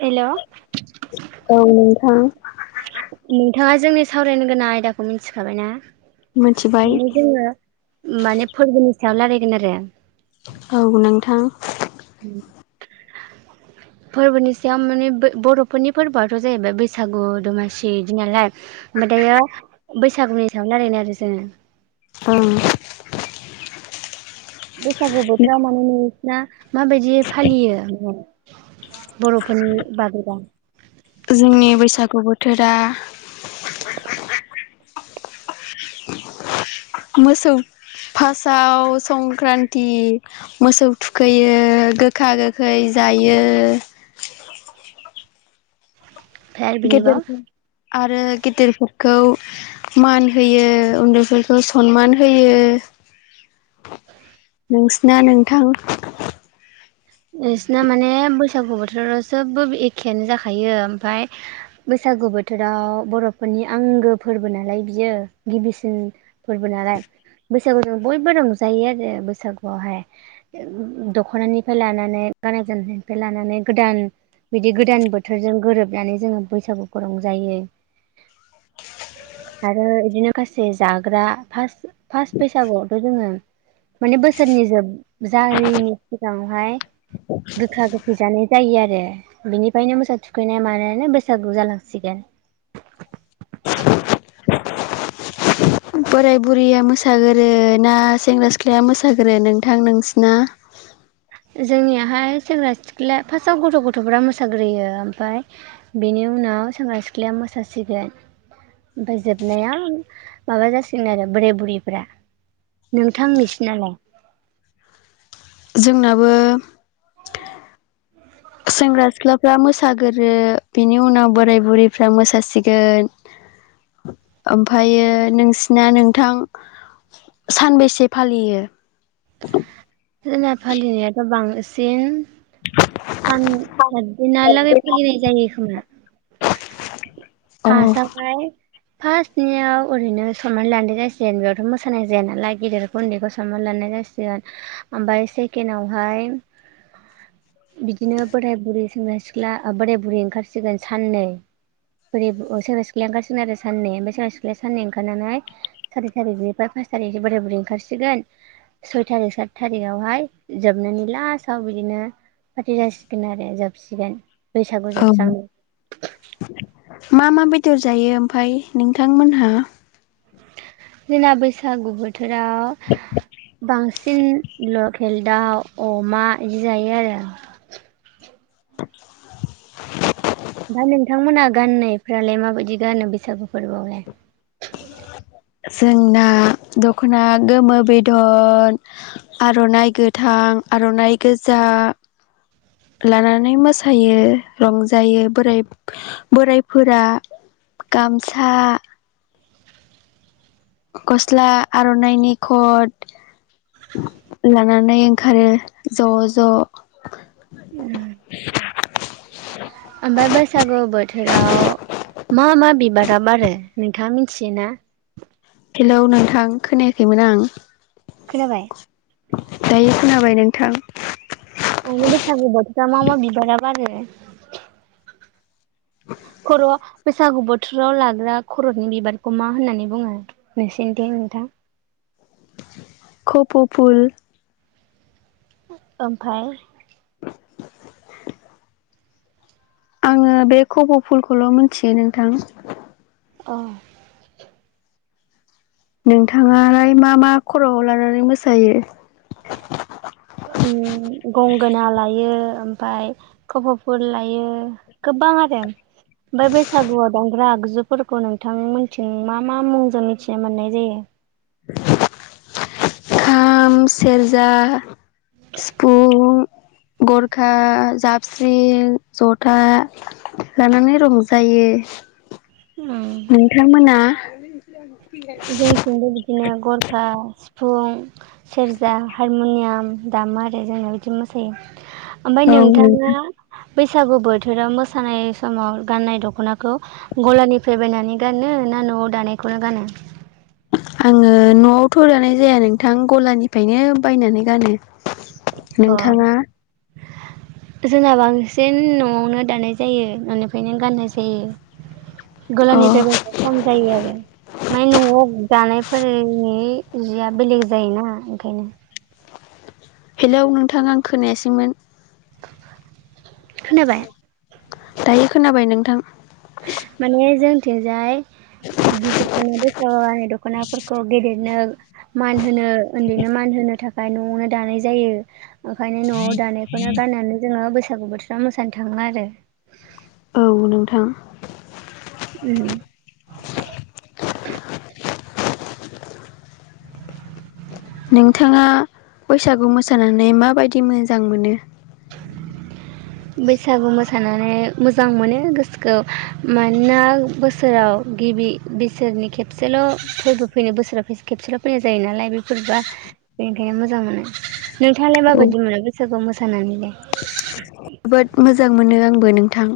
Hello औ नोंथां। नोंथाङा जोंनि सावरायनो गोनां आयदाखौ मिन्थिखाबाय ना? मिथिबाय माने जोङो माने फोरबोनि सायाव रायलायगोन आरो औ नोंथां। फोरबोनि सायाव माने बर'फोरनि फोरबोआथ' जाहैबाय बैसागु दमासि बिदि नालाय ओमफ्राय दायो बैसागुनि सायाव रायलायनो आरो जोङो। औ बैसागु बोथोराव माने [unintelligible] ना माबायदि फालियो बर'फोरनि बादैबा जोंनि बैसागु बोथोरा मोसौ फार्स्टआव संख्रान्ति मोसौ थुखैयो गोखा गोखै जायो। ओमफ्राय आरो बिनिबा गिदिरफोर आरो गिदिरफोर खौ मान होयो उनदैफोरखौ सनमान होयो। [inaudible] नोंसिना नोंथां बिसना माने बैसागु बोथोराव जोबबो एखेयानो जाखायो ओमफफ्राय बैसागु बोथोराव बर'फोरनि आंगो फोरबो नालाय बियो गिबिसिन फोरबो नालाय बैसागु जों बयबो रंजायो आरो बैसागुआवहाय दख'नानि फ्राय लानानै गानाय जोमनायनिफ्राय लानानै गोदान बिदि गोदान बोथोरजों गोरोबनानै जोङो बैसागुखौ रंजायो आरो बिदिनो खासे जाग्रा फास्ट फास्ट बैसागुआवथ' जोङो माने बोसोरनि जोब जायिनि सिगाङावहाय गोखा गोखै जानाय जायो आरो बिनिफ्रायनो मोसौ थुखैनाया मानायानो बैसागु जालांसिगोन बोराय बुरिया मोसागोरो ना सेंग्रा सिख्लाया मोसागोरो नोंथां नोंसिना जोंनियाहाय सेंग्रा सिख्ल फार्स्टआव गथ' गथ'फ्रा मोसाग्रोयो ओमफ्राय बेनि उनाव सेंग्रा सिख्लाया मोसासिगोन ओफ्राय जोबनायाव माबा जासिगोन आरो बोराय बुरैफ्रा नोंथां नोंसिनालाय? जोंनाबो सेंग्रा सिख्लाफ्रा मोसागोरो बिनि उनाव बोराय बुरैफ्रा मोसासिगोन ओमफ्रायो नोंसिना नोंथां सानबेसे फालियो। जोंना फालिनायाथ' बांसिन सान साददिनालागै फालिनाय जायो खोमा औ फासआवहाय फार्स्टनियाव ओरैनो सनमान लानाय जासिगोन बेयावथ' मोसानाय जाया नालाय गिदेरखौ उनदैखौ सनमान लानाय जासिगोन। ओमफ्राय सेकेडआवहाय बिदिनो बोराय बुरै सेंग्रा सिख्ला बोराय बुरै ओंखारसिगोन साननै बोर सेंग्रा सिख्लाया ओंखारसिगोन आरो साननै ओमफ्राय सेंग्रा सिख्लाया साननै ओंखारनानै सारि थारिखनिफ्राय फास थारिख बोराय बुरै ओंखारसिगोन सय थारिख सा थारिखावहाय जोबनानै लास्टाव बिदिनो फार्टि जासिगोन आरो जोबसिगोन। बैसागु औ जोबस्रां मा मा बेदर जायो ओमफ्राय नोंथांमोनहा? जोंना बैसागु बो थोराव बांसिन ल केल दाव अमा इदि जायो आरो। [inaudible] दा नोंथांमोनहा गाननायफ्रालाय माबायदि गानो बैसागु फोरबोआव लाय? [inaudible] जोंना दख'ना गोमो बेदन आर'नाइ गोथां आर'नाइ गोजा लानानै मोसायो रंजायो बोराइ बोराइफोरा गामसा गस्ला आर'नाइनि खद लानानै ओंखारो ज' ज' ओमफ्राय बैसागु बोथोराव मा मा बिबाराब आरो नोंथाङा मिनथियो ना? हेलौ नोंथां खोनायाखैमोन आं। खोनाबाय। दायो खोनाबाय नोंथां। ओरैनो बैसागु बोथोराव मा मा बिबारा बारो? खर' बैसागु बोथोराव लाग्रा खर'नि बिबारखौ मा होननानै बुङो नोंसोरनिथिं नोंथां? खप'फुल ओमफ्राय। आङो बे खप' फुलखौल' मिथियो नोंथां। अ नोंथाङालाय मा मा खर'आव लानानै मोसायो। उम गंगोना लायो ओमफ्राय खफ'फुल लायो गोबां आरो। ओमफ्राय बैसागुयाव दामग्रा आग जुफोरखौ नोंथां मोनथिं मा मा मुंजों मिथिनो मोननाय जायो। [inaudible] खाम सेरजा सिफुं गरखा जाबस्रिं जथा लानानै रंजायो। नोंथांमोना [unintelligible] जोंथिंबो बिदिनो गरखा बुं सेरजा हारमनियाम दामा आरो जोंना बिदि मोसायो। ओमफ्राय औ नोंथाङा नोंथां बैसागु बोथोराव मोसानाय समाव गाननाय दख'नाखौ गलानिफ्राय बायनानै गानो ना न'आव दानायखौनो गानो। आङो न'आव थ' दानाय जाया नोंथां गलानिफ्रायनो बायनानै गानो। नोंथाङा जोंहा बांसिन न'आवनो दानाय जायो न'निफ्रायनो गाननाय जायो। अ गलानिफ्राय बायनाय खम जायो आरो। माय न'आव दानायफोरनि जिया बेलेग जायोना ओंखायनो। हेलौ नोंथां आं खोनायासैमोन। खोनाबाय [inaudible] दायो खोनाबाय नोंथां। माने जों थिंजाय इदि दखना [unintelligible] दखनाफोरखौ गेदेरनो मान होनो ओन्दैनो मान होनो था खाय न'आवनो दानाय जायो। ओंखायनो न'आव दानायखौनो गाननानै जोङो बै सागु बोथोरा मोसानो थाङो आरो। औ नोंथां। उम नोंथाङा बैसागु मोसानानै माबायदि मोजां मोनो? बैसागु मोसानानै मोजां मोनो गोसोखौ मानोना बोसोराव गिबि बिसोरनि खेबसेल' फोरबो फैनो बोसोराव खेबसेल' फैनाय जायो नालाय बे फोरबोआ बेनिखायनो मोजां मोनो। नोंथाङालाय औ माबायदि मोनो बैसागु मोसानानैलाय? जोबोद मोजां मोनो आंबो नों थां।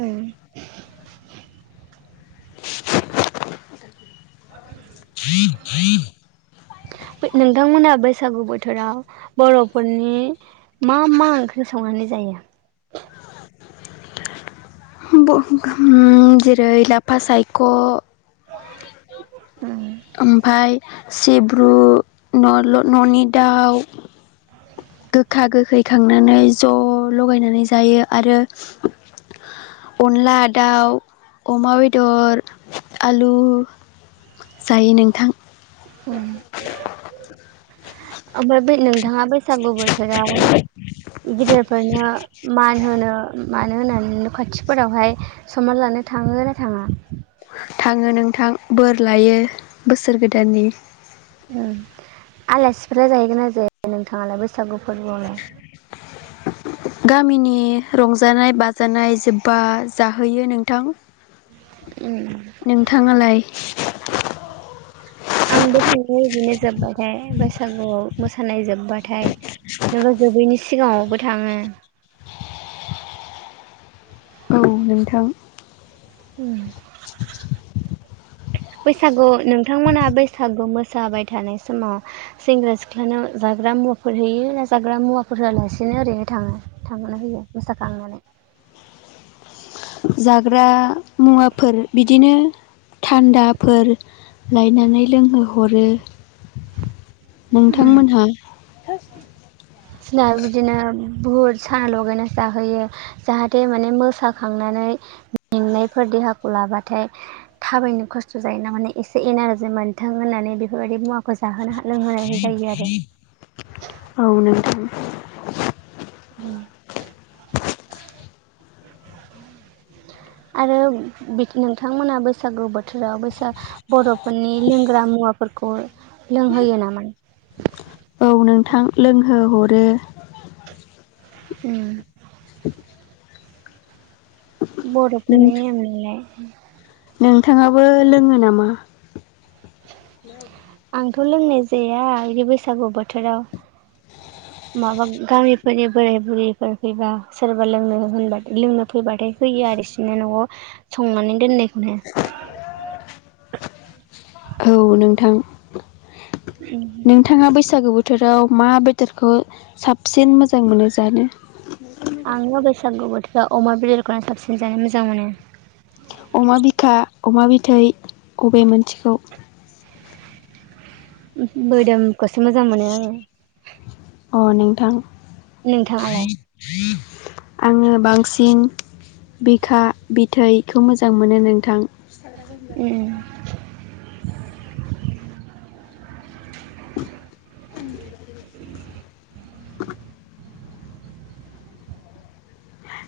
उम बै नोंथांमोना बैसागु बोथोराव बर'फोरनि मा मा ओंख्रि संनानै जायो? उम जेरै लाफा सायख' ओमफाय सिब्रु नल' न'नि दाउ गोखा गोखै खांनानै ज' लगायनानै जायो आरो अनला दाउ अमा बेदर आलु जायो नोंथां। ओमफ्राय [inaudible] ओमफाय बै नोंथाङा बैसागु बोथोराव गिदिरफोरनो मा न होनो मानो होननानै न'खाथिफोरावहाय सनमान लानो थाङो ना थाङा? थाङो नोंथां बोर लायो बोसोर गोदाननि। ओं आलासिफोरा जाहैगोन ना‌ जाहैया नोंथाङालाय बै सागु फोरबोआवलाय गामिनि रंजानाय बाजानाय जोब्बा जाहोयो नोंथां। नोंथाङालाय? [inaudible] आंबो थाङो इदिनो जोब्बाथाय बैसागुआव मोसानाय जोब्बाथाय [unintelligible] जोबैनि सिगाङावबो थाङो। औ नोंथां। उम। बैसागु नोंथांमोनहा बैसागु मोसाबाय थानाय समाव सेंग्रा सिख्लानाव जाग्रा मुवाफोर होयो ना जाग्रा मुवाफोर होआलासिनो ओरैनो थाङो थांनो होयो मोसाखांनानै? जाग्रा मुवाफोर बिदिनो थान्दाफोर लायनानै लोंहोहरो नोंथांमोनहा थोस सिना बिदिनो बुत साना लगायनासो जाहोयो जाहाथे माने मोसाखांनानै मेंनायफोर देहाखौ लाबाथाय थाबायनो खस्थ' जायो ना माने एसे एनारजि मोनथों होननानै बेफोरबायदि मुवाखौ जाहोनो हा [unintelligible] औ नोंथां [inaudible] आरो बिख नोंथांमोना बैसागु बोथोराव बोसा बर'फोरनि लोंग्रा मुवाफोरखौ लोंहोयो नामा औ नोंथां लोंहोहरो उम नों बर'फोरनि नेम नालाय [unintelligible] नोंथाङाबो लोङो नामा आंथ' लोंनाय जाया बिदि बैसागु बोथोराव माबा गामिफोरनि बोराय बुरैफोर फैबा सोरबा लोंनो होनबाथाय लोंनो फैबाथाय होयो बिसोरनो न'आव संनानै दोननायखौनो औ नोंथां नोंथाङा बैसागो बो थोराव मा बेदरखौ साबसिन मोजां मोनो जानो आं [unintelligible] सागु बोथोरा अमा बेदरखौनो साबसिन जानो मोजां मोनो अमा बिखा अमा बिथै अबे मोनसेखौ बोदोम खौसो मोजां मोनो आङो अ नोंथां नोंथाङालाय आङो बांसिन बिखा बिथैखो मोजां मोनो नोंथां [unintelligible] [inaudible]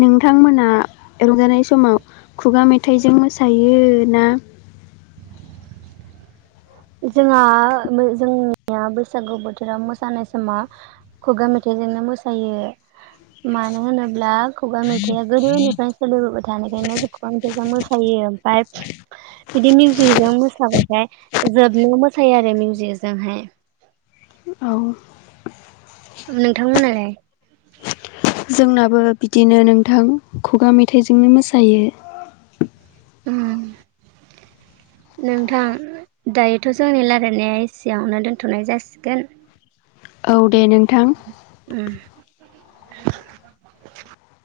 नोंथांमोना रंजानाय समाव खुगा मेथाइजों मोसायो ओना जोंहा मो जोंनिया बैसागु बोथोराव मोसानाय समाव खुगा मेथाइजोंनो मोसायो मानो होनोब्ला खुगा मेथाइआ गोदोनिफ्रायनो सोलिबोबाय थानायखायनो जों खुगा मेथाइजों मोसायो ओमफ्राय बिदि मिउजिजों मोसाबाथाय जोबनो मोसायो आरो मिउजिजोंहाय औ नोंथांमोनालाय जोंनाबो बिदिनो नोंथां खुगा मेथाइजोंनो मोसायो उम नोंथां दायोथ' जोंनि रालायनायस एसेयावनो दोनथ'नाय जासिगोन औ दे नोंथां उम [inaudible]